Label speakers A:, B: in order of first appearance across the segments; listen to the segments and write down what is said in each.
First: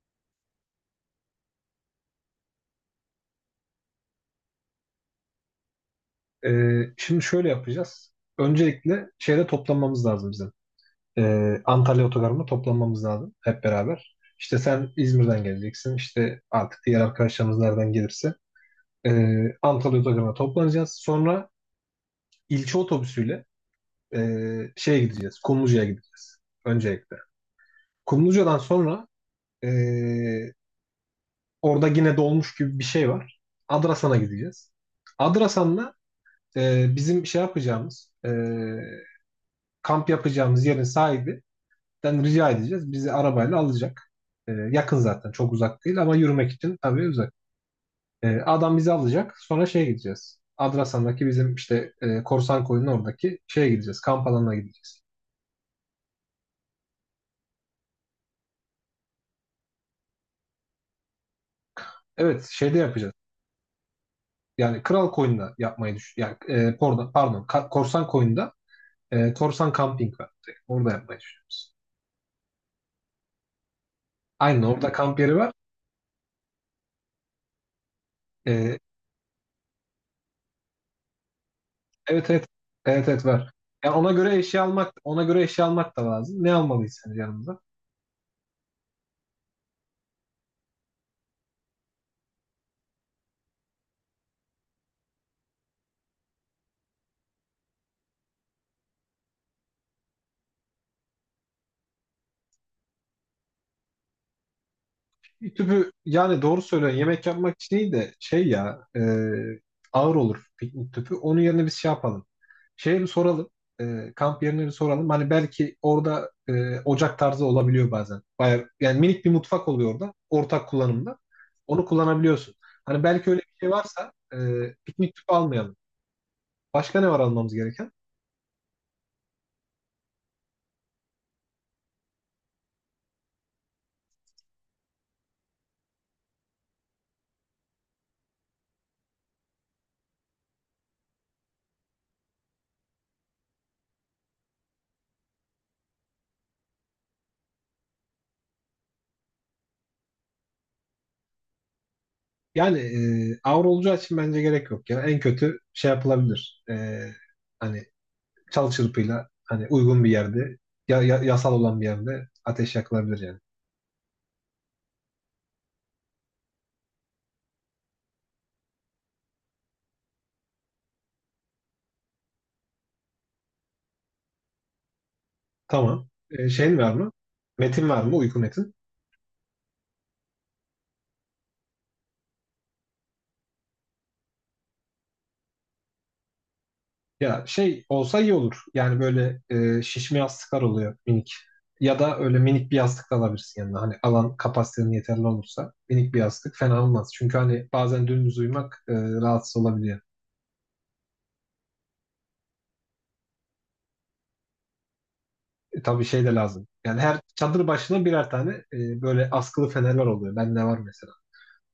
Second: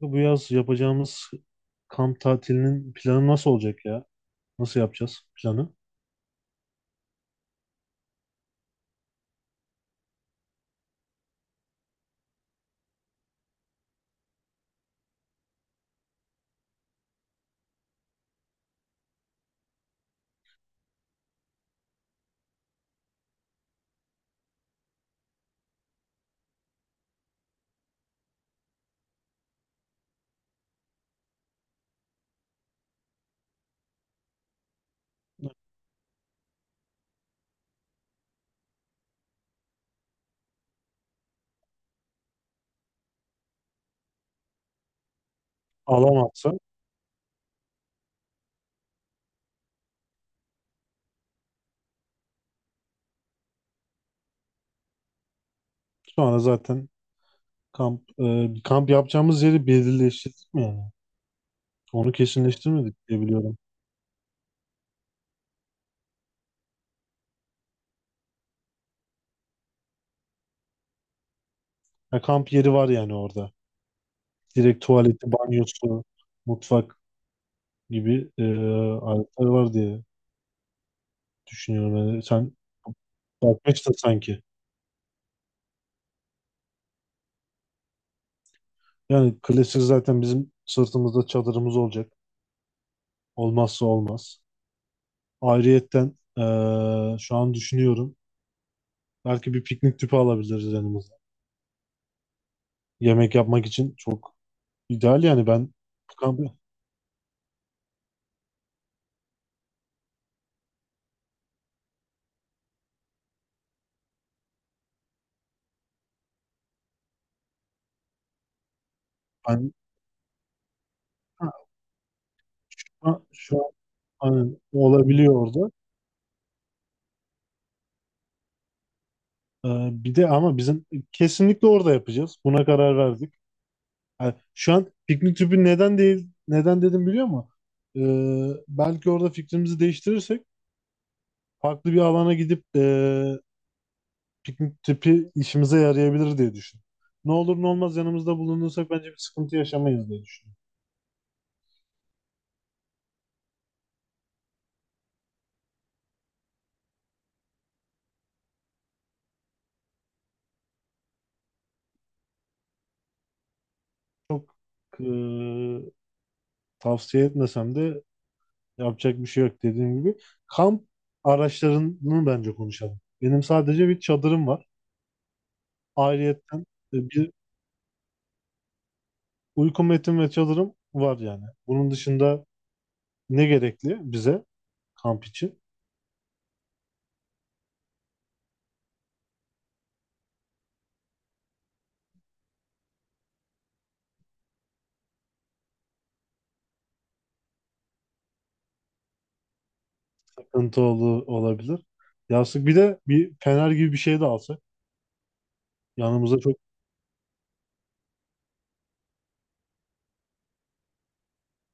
A: Bu yaz yapacağımız kamp tatilinin planı nasıl olacak ya? Nasıl yapacağız planı?
B: Şimdi şöyle yapacağız. Öncelikle şeyde toplanmamız lazım bizim. Antalya Otogarı'nda toplanmamız lazım hep beraber. İşte sen İzmir'den geleceksin. İşte artık diğer arkadaşlarımız nereden gelirse. Antalya Otogarı'na toplanacağız. Sonra ilçe otobüsüyle şeye gideceğiz. Kumluca'ya gideceğiz. Öncelikle. Kumluca'dan sonra ee, orada yine dolmuş gibi bir şey var. Adrasan'a gideceğiz. Adrasan'la bizim şey yapacağımız kamp yapacağımız yerin sahibinden rica edeceğiz. Bizi arabayla alacak. Yakın zaten, çok uzak değil, ama
A: Alamazsa
B: yürümek için tabii uzak. Adam bizi alacak. Sonra şeye gideceğiz. Adrasan'daki bizim işte Korsan Koyun'un oradaki şeye gideceğiz. Kamp alanına gideceğiz.
A: sonra zaten kamp kamp yapacağımız yeri belirleştirdik mi yani? Onu
B: Evet, şeyde
A: kesinleştirmedik
B: yapacağız.
A: diye biliyorum.
B: Yani Kral Koyun'da yapmayı düşün. Yani, Korsan Koyun'da Korsan Camping var. Orada yapmayı düşünüyoruz.
A: Ha, kamp yeri var yani orada.
B: Aynen,
A: Direkt
B: orada kamp
A: tuvaleti,
B: yeri var.
A: banyosu, mutfak gibi
B: E,
A: aletler var diye düşünüyorum. Yani
B: Evet, evet.
A: sen
B: Evet, evet, var.
A: bakmak işte
B: Yani ona göre
A: sanki.
B: eşya almak ona göre eşya almak da lazım. Ne almalıyız sence yanımıza?
A: Yani klasik zaten bizim sırtımızda çadırımız olacak. Olmazsa olmaz. Ayrıyetten e, şu an düşünüyorum. Belki bir piknik tüpü alabiliriz yanımıza. Yemek yapmak için çok ideal yani
B: Bir
A: ben
B: tüpü,
A: bu
B: yani,
A: kampı
B: doğru söylüyorsun. Yemek yapmak için iyi de, şey ya, ağır olur piknik tüpü. Onun yerine biz şey yapalım. Şeye bir soralım. Kamp yerine bir soralım. Hani belki orada ocak tarzı olabiliyor bazen. Bayağı, yani minik bir mutfak
A: ben
B: oluyor orada. Ortak kullanımda.
A: ha,
B: Onu kullanabiliyorsun. Hani
A: ha,
B: belki öyle bir
A: şu
B: şey
A: an
B: varsa
A: hani
B: piknik tüpü
A: olabiliyor orada.
B: almayalım. Başka ne var almamız gereken?
A: Bir de ama bizim kesinlikle orada yapacağız. Buna karar verdik. Yani şu an piknik tüpü neden değil neden dedim biliyor musun? Belki orada fikrimizi değiştirirsek farklı bir alana gidip piknik tüpü işimize yarayabilir diye düşündüm. Ne olur ne olmaz yanımızda bulunursak bence bir sıkıntı yaşamayız diye düşünüyorum.
B: Yani avro olacağı için bence gerek yok ya. En kötü şey yapılabilir. Hani çal çırpıyla, hani uygun bir yerde, yasal olan bir yerde ateş yakılabilir yani.
A: Çok e, tavsiye etmesem de yapacak bir şey yok dediğim gibi. Kamp araçlarını bence konuşalım. Benim sadece bir çadırım var.
B: Tamam.
A: Ayrıyetten
B: Şeyin var
A: e,
B: mı?
A: bir
B: Metin var mı? Uyku metin.
A: uyku metim ve çadırım var yani. Bunun dışında ne gerekli bize kamp için?
B: Ya, şey olsa iyi olur. Yani böyle şişme yastıklar oluyor minik. Ya da öyle minik bir yastık da alabilirsin yanına. Hani alan kapasitenin yeterli olursa minik bir yastık fena olmaz. Çünkü hani bazen dümdüz uyumak rahatsız olabiliyor.
A: Takıntı olabilir. Yastık bir de bir fener gibi bir şey de alsak.
B: Tabii şey de
A: Yanımıza çok
B: lazım. Yani her çadır başına birer tane böyle askılı fenerler oluyor. Ben ne var mesela.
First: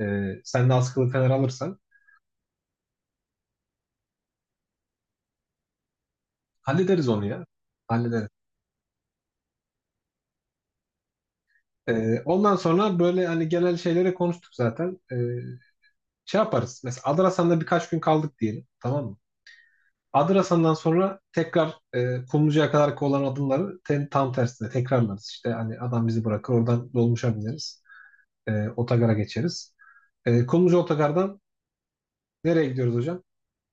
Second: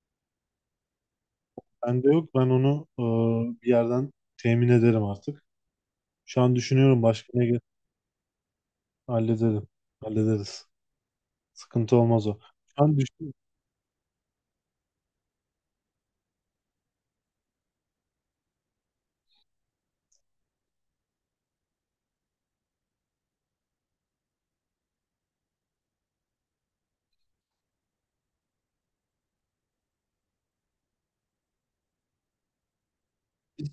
B: E, Sen de askılı fener alırsan
A: Bende yok. Ben onu bir yerden temin ederim artık. Şu an düşünüyorum
B: hallederiz onu
A: başka
B: ya. Hallederiz.
A: hallederim. Hallederiz. Sıkıntı olmaz o.
B: Ondan
A: Şu an
B: sonra böyle
A: düşün-
B: hani genel şeylere konuştuk zaten. Şey yaparız. Mesela Adrasan'da birkaç gün kaldık diyelim. Tamam mı? Adrasan'dan sonra tekrar Kumluca'ya kadar olan adımları tam tersine tekrarlarız. İşte hani adam bizi bırakır, oradan dolmuşa bineriz. Otogara geçeriz. Kumluca otogardan nereye gidiyoruz hocam?
A: Biz,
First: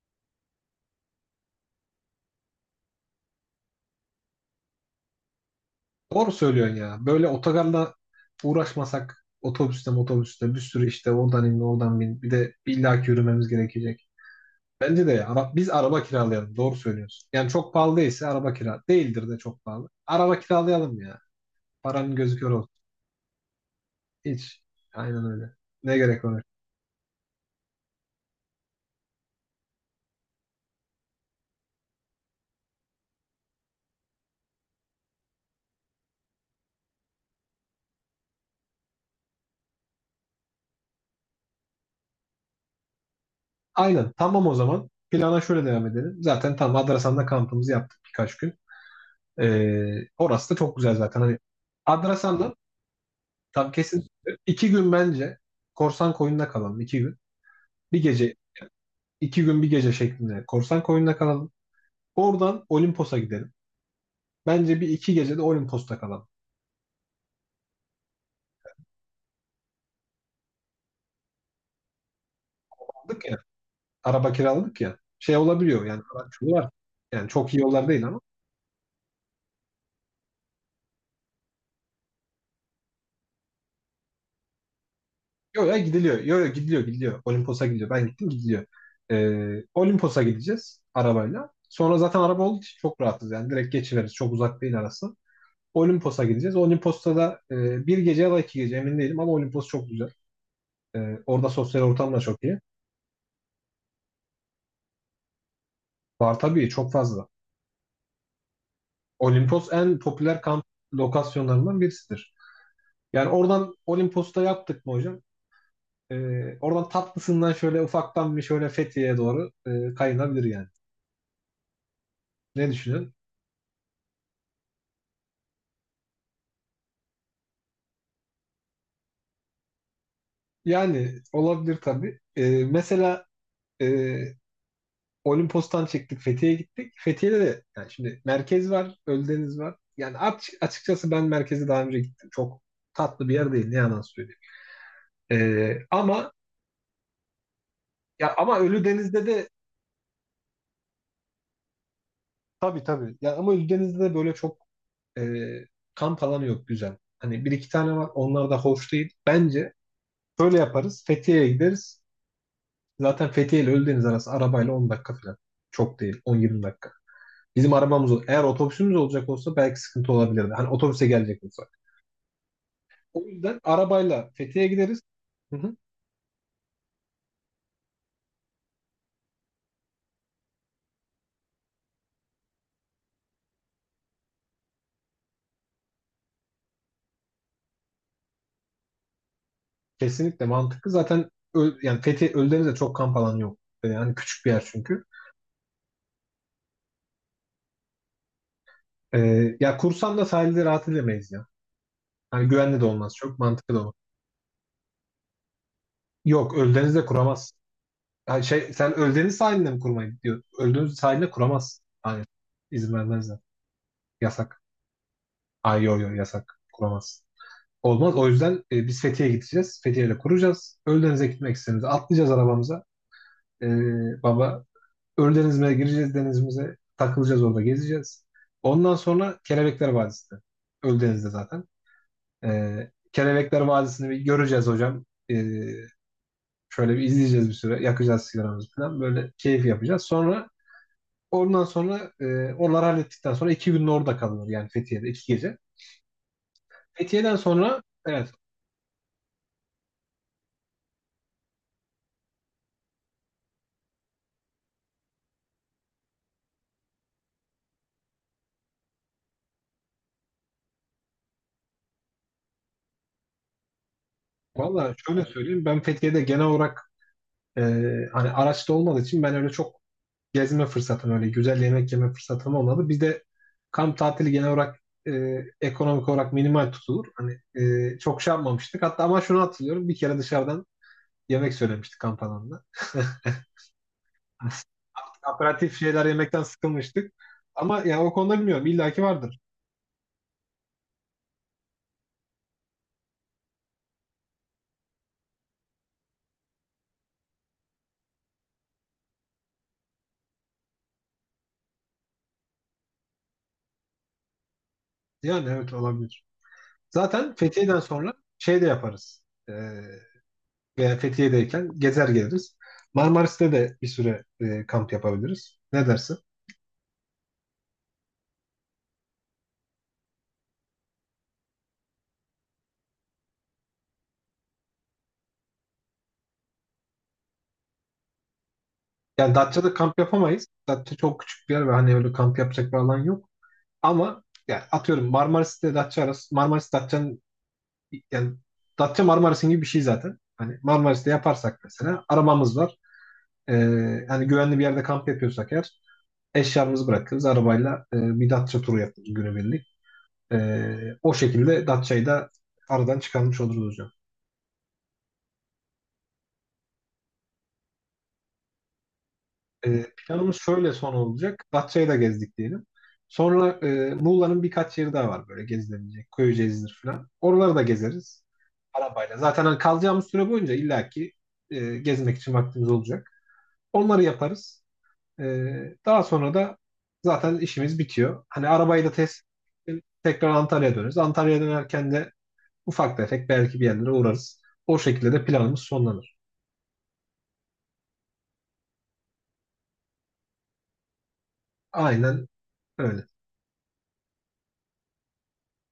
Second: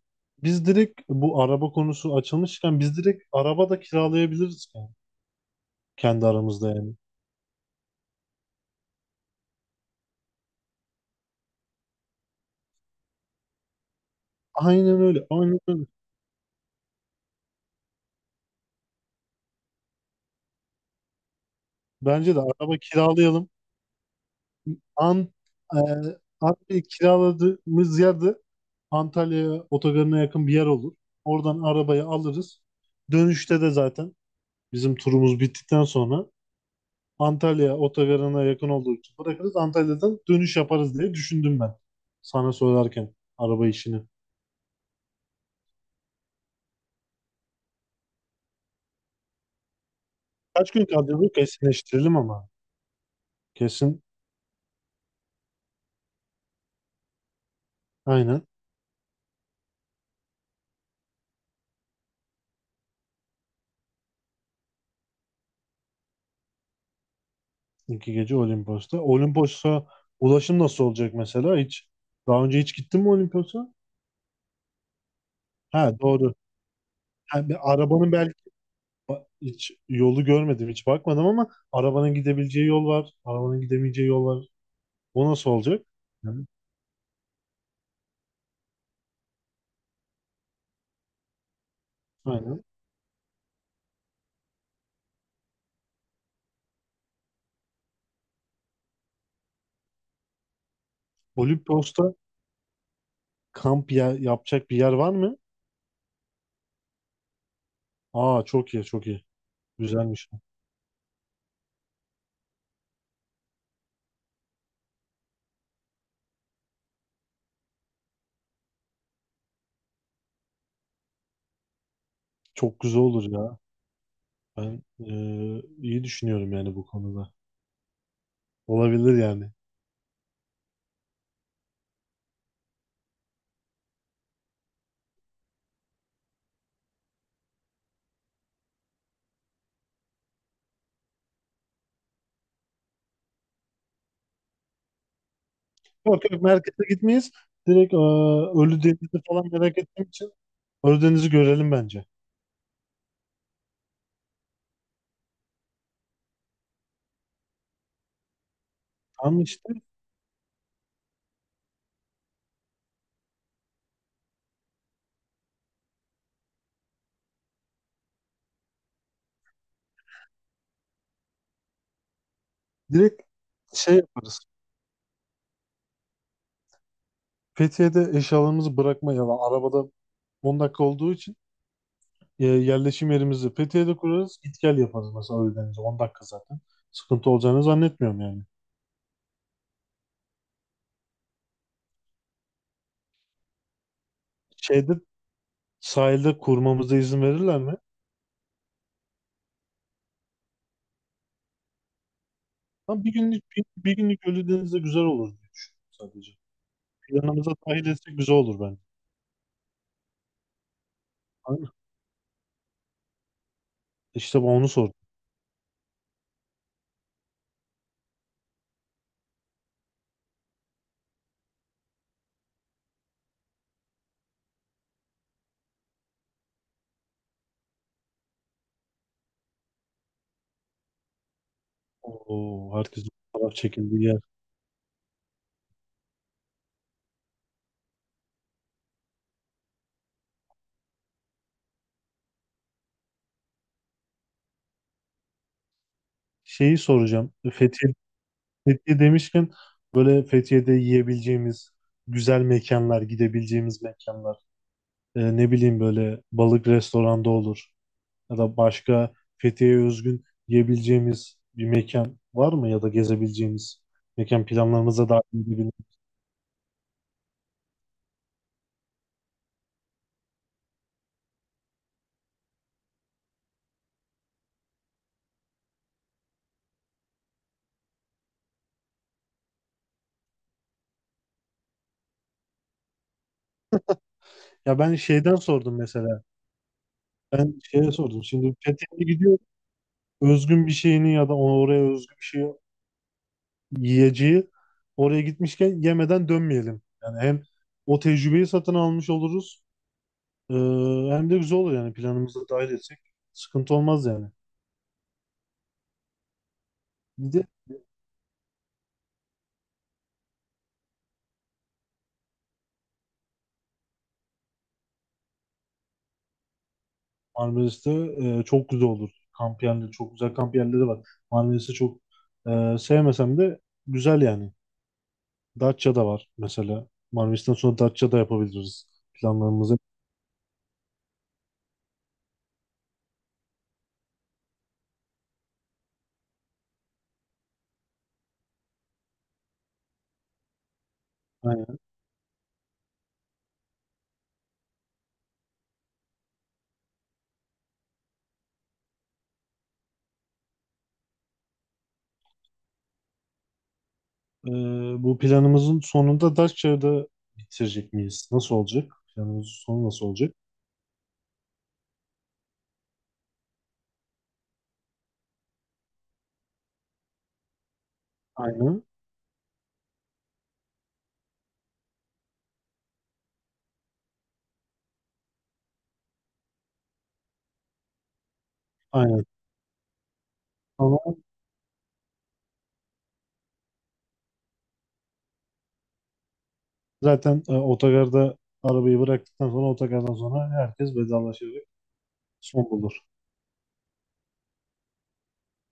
A: biz direkt bu araba konusu açılmışken biz direkt araba da kiralayabiliriz yani. Kendi
B: Doğru
A: aramızda
B: söylüyorsun
A: yani.
B: ya. Böyle otogarla uğraşmasak, otobüste bir sürü işte, oradan in oradan bin, bir de illaki yürümemiz gerekecek.
A: Aynen
B: Bence de
A: öyle.
B: ya.
A: Aynen
B: Biz
A: öyle.
B: araba kiralayalım. Doğru söylüyorsun. Yani çok pahalı değilse. Araba kira değildir de çok pahalı. Araba kiralayalım ya. Paranın
A: Bence
B: gözü
A: de
B: kör olsun.
A: araba kiralayalım.
B: Hiç. Aynen
A: An,
B: öyle.
A: e,
B: Ne gerek var?
A: abi kiraladığımız yerde Antalya otogarına yakın bir yer olur. Oradan arabayı alırız. Dönüşte de zaten bizim turumuz bittikten sonra Antalya otogarına yakın olduğu için bırakırız. Antalya'dan dönüş yaparız diye düşündüm ben. Sana söylerken araba işini.
B: Aynen. Tamam, o zaman. Plana şöyle devam edelim. Zaten tam Adrasan'da kampımızı yaptık birkaç gün. Orası da
A: Kaç
B: çok
A: gün
B: güzel
A: kaldı
B: zaten.
A: bu?
B: Hani
A: Kesinleştirelim ama.
B: Adrasan'da tam
A: Kesin.
B: kesin. 2 gün bence korsan koyunda kalalım. 2 gün. Bir gece,
A: Aynen.
B: 2 gün bir gece şeklinde korsan koyunda kalalım. Oradan Olimpos'a gidelim. Bence bir iki gece de Olimpos'ta kalalım.
A: İki gece Olimpos'ta. Olimpos'a ulaşım nasıl olacak mesela? Hiç daha önce hiç gittin mi
B: Aldık ya.
A: Olimpos'a?
B: Araba kiraladık ya. Şey olabiliyor
A: Ha
B: yani.
A: doğru.
B: Araç yolu var. Yani
A: Ha,
B: çok iyi
A: bir
B: yollar değil
A: arabanın
B: ama.
A: hiç yolu görmedim, hiç bakmadım ama arabanın gidebileceği yol var. Arabanın gidemeyeceği yol var. O nasıl
B: Yok ya,
A: olacak?
B: gidiliyor. Yok,
A: Hı.
B: yok, gidiliyor, gidiliyor. Olimpos'a gidiliyor. Ben gittim, gidiliyor. Olimpos'a gideceğiz arabayla. Sonra zaten araba olduğu
A: Aynen.
B: için çok rahatız yani. Direkt geçiveriz. Çok uzak değil arası. Olimpos'a gideceğiz. Olimpos'ta da bir gece ya da 2 gece, emin değilim, ama Olimpos çok güzel. E, Orada sosyal ortam
A: Olimpos'ta
B: da çok iyi.
A: kamp yapacak bir yer var mı?
B: Var tabii, çok fazla.
A: Aa çok iyi, çok iyi.
B: Olimpos en
A: Güzelmiş.
B: popüler kamp lokasyonlarından birisidir. Yani oradan, Olimpos'ta yaptık mı hocam? E, Oradan tatlısından şöyle ufaktan bir şöyle Fethiye'ye doğru kayınabilir yani. Ne
A: Çok güzel
B: düşünüyorsun?
A: olur ya. Ben iyi düşünüyorum yani bu konuda. Olabilir yani.
B: Yani olabilir tabii. Mesela e, Olimpos'tan çıktık, Fethiye'ye gittik. Fethiye'de de, yani, şimdi merkez var, Ölüdeniz var. Yani açıkçası ben merkeze daha önce gittim. Çok tatlı bir yer değil, ne yalan söyleyeyim. Ama
A: Yok yok merkeze gitmeyiz. Direkt
B: ya ama
A: Ölüdeniz'i
B: Ölüdeniz'de
A: falan
B: de,
A: merak ettiğim için Ölüdeniz'i görelim bence.
B: tabii, tabii. Ya ama Ölüdeniz'de de böyle çok e, kamp alanı yok güzel. Hani bir iki tane var. Onlar da hoş değil.
A: Tamam
B: Bence
A: işte.
B: şöyle yaparız. Fethiye'ye gideriz. Zaten Fethiye ile Ölüdeniz arası arabayla 10 dakika falan. Çok değil. 10-20 dakika. Bizim arabamız eğer otobüsümüz olacak olsa belki sıkıntı olabilirdi. Hani otobüse gelecek olsa.
A: Direkt
B: O yüzden
A: şey
B: arabayla
A: yaparız.
B: Fethiye'ye gideriz. Hı hı.
A: Fethiye'de eşyalarımızı bırakmayalım. Arabada 10 dakika olduğu için yerleşim yerimizi Fethiye'de kurarız. Git gel yaparız mesela Ölüdeniz'e. 10 dakika zaten. Sıkıntı olacağını zannetmiyorum yani.
B: Kesinlikle mantıklı. Zaten yani Fethiye Ölüdeniz'de çok kamp alanı yok. Yani hani küçük bir yer
A: Şeyde
B: çünkü.
A: sahilde kurmamıza izin verirler mi?
B: Ya kursam da sahilde rahat edemeyiz ya. Hani güvenli de
A: Ama bir
B: olmaz. Çok
A: günlük
B: mantıklı da olur.
A: bir günlük Ölüdeniz'de güzel olur diye düşünüyorum sadece.
B: Yok, Ölüdeniz'de kuramaz.
A: Planımıza dahil etsek güzel
B: Ha,
A: olur
B: şey,
A: bence.
B: sen Ölüdeniz sahiline mi kurmayı diyor? Ölüdeniz sahiline
A: Aynen.
B: kuramaz. Hayır. İzin vermezler.
A: İşte bu
B: Yasak.
A: onu soruyorum.
B: Ay, yo, yo, yasak. Kuramaz. Olmaz. O yüzden biz Fethiye'ye gideceğiz. Fethiye'yle kuracağız. Ölüdeniz'e gitmek istediğimizde atlayacağız arabamıza. Ee, Baba Ölü denizine gireceğiz, denizimize. Takılacağız, orada gezeceğiz. Ondan sonra Kelebekler Vadisi'nde. Ölü denizde zaten.
A: Oo, herkesin fotoğraf
B: Kelebekler
A: çekildiği
B: Vadisi'ni bir
A: yer.
B: göreceğiz hocam. Ee, Şöyle bir izleyeceğiz bir süre. Yakacağız sigaramızı falan. Böyle keyif yapacağız. Ondan sonra onları hallettikten sonra 2 gün orada kalınır. Yani Fethiye'de 2 gece.
A: Şeyi soracağım.
B: Fethiye'den sonra, evet.
A: Fethiye demişken böyle Fethiye'de yiyebileceğimiz güzel mekanlar, gidebileceğimiz mekanlar. Ne bileyim böyle balık restoranda olur. Ya da başka Fethiye'ye özgün yiyebileceğimiz bir mekan var mı? Ya da gezebileceğimiz mekan
B: Valla
A: planlarımıza dahil
B: şöyle söyleyeyim,
A: edebiliriz.
B: ben Fethiye'de genel olarak e, hani araçta olmadığı için ben öyle çok gezme fırsatım, öyle güzel yemek yeme fırsatım olmadı. Bir de kamp tatili genel olarak e, ekonomik olarak minimal tutulur. Hani çok şey yapmamıştık. Hatta, ama şunu hatırlıyorum. Bir kere dışarıdan yemek söylemiştik kamp alanında.
A: Ya ben şeyden sordum
B: Aperatif şeyler
A: mesela.
B: yemekten sıkılmıştık.
A: Ben
B: Ama
A: şeye
B: yani o
A: sordum.
B: konuda
A: Şimdi
B: bilmiyorum. İlla ki
A: Fethiye'ye gidiyor.
B: vardır.
A: Özgün bir şeyini ya da oraya özgü bir şey yiyeceği oraya gitmişken yemeden dönmeyelim. Yani hem o tecrübeyi satın almış oluruz e, hem de güzel olur yani planımıza dahil etsek sıkıntı olmaz yani.
B: Yani, evet, olabilir.
A: Bir
B: Zaten
A: de
B: Fethiye'den sonra şey de yaparız. E, Veya Fethiye'deyken gezer geliriz. Marmaris'te de bir süre kamp yapabiliriz. Ne dersin?
A: Marmaris'te çok güzel olur. Kamp yerleri çok güzel kamp yerleri var. Marmaris'i çok sevmesem de güzel yani. Datça'da var mesela. Marmaris'ten sonra Datça'da yapabiliriz
B: Yani Datça'da
A: planlarımızı.
B: kamp yapamayız. Datça çok küçük bir yer ve hani öyle kamp yapacak bir alan yok. Ama yani, atıyorum, Marmaris ile Datça arası, Marmaris Datça'nın, yani Datça Marmaris'in gibi bir şey zaten. Hani Marmaris'te yaparsak,
A: Aynen.
B: mesela, arabamız var. Hani güvenli bir yerde kamp yapıyorsak eğer, eşyamızı bırakırız arabayla, bir Datça turu yaparız günübirlik. Ee, O şekilde Datça'yı da aradan çıkarmış oluruz hocam.
A: E, bu planımızın sonunda Datça'da bitirecek miyiz? Nasıl olacak? Planımızın sonu nasıl olacak?
B: Planımız şöyle son olacak. Datça'yı da gezdik diyelim. Sonra Muğla'nın birkaç yeri daha var, böyle gezilebilecek. Köyceğiz'dir falan. Oraları da gezeriz
A: Aynen.
B: arabayla. Zaten hani kalacağımız süre boyunca illaki gezmek için vaktimiz olacak. Onları yaparız. E, Daha sonra da zaten işimiz bitiyor. Hani arabayı da test,
A: Aynen.
B: tekrar Antalya'ya döneriz.
A: Ama
B: Antalya'ya dönerken de ufak tefek belki bir yerlere uğrarız. O şekilde de planımız sonlanır.
A: zaten otogarda arabayı bıraktıktan sonra otogardan sonra herkes vedalaşarak
B: Aynen
A: son bulur.
B: öyle.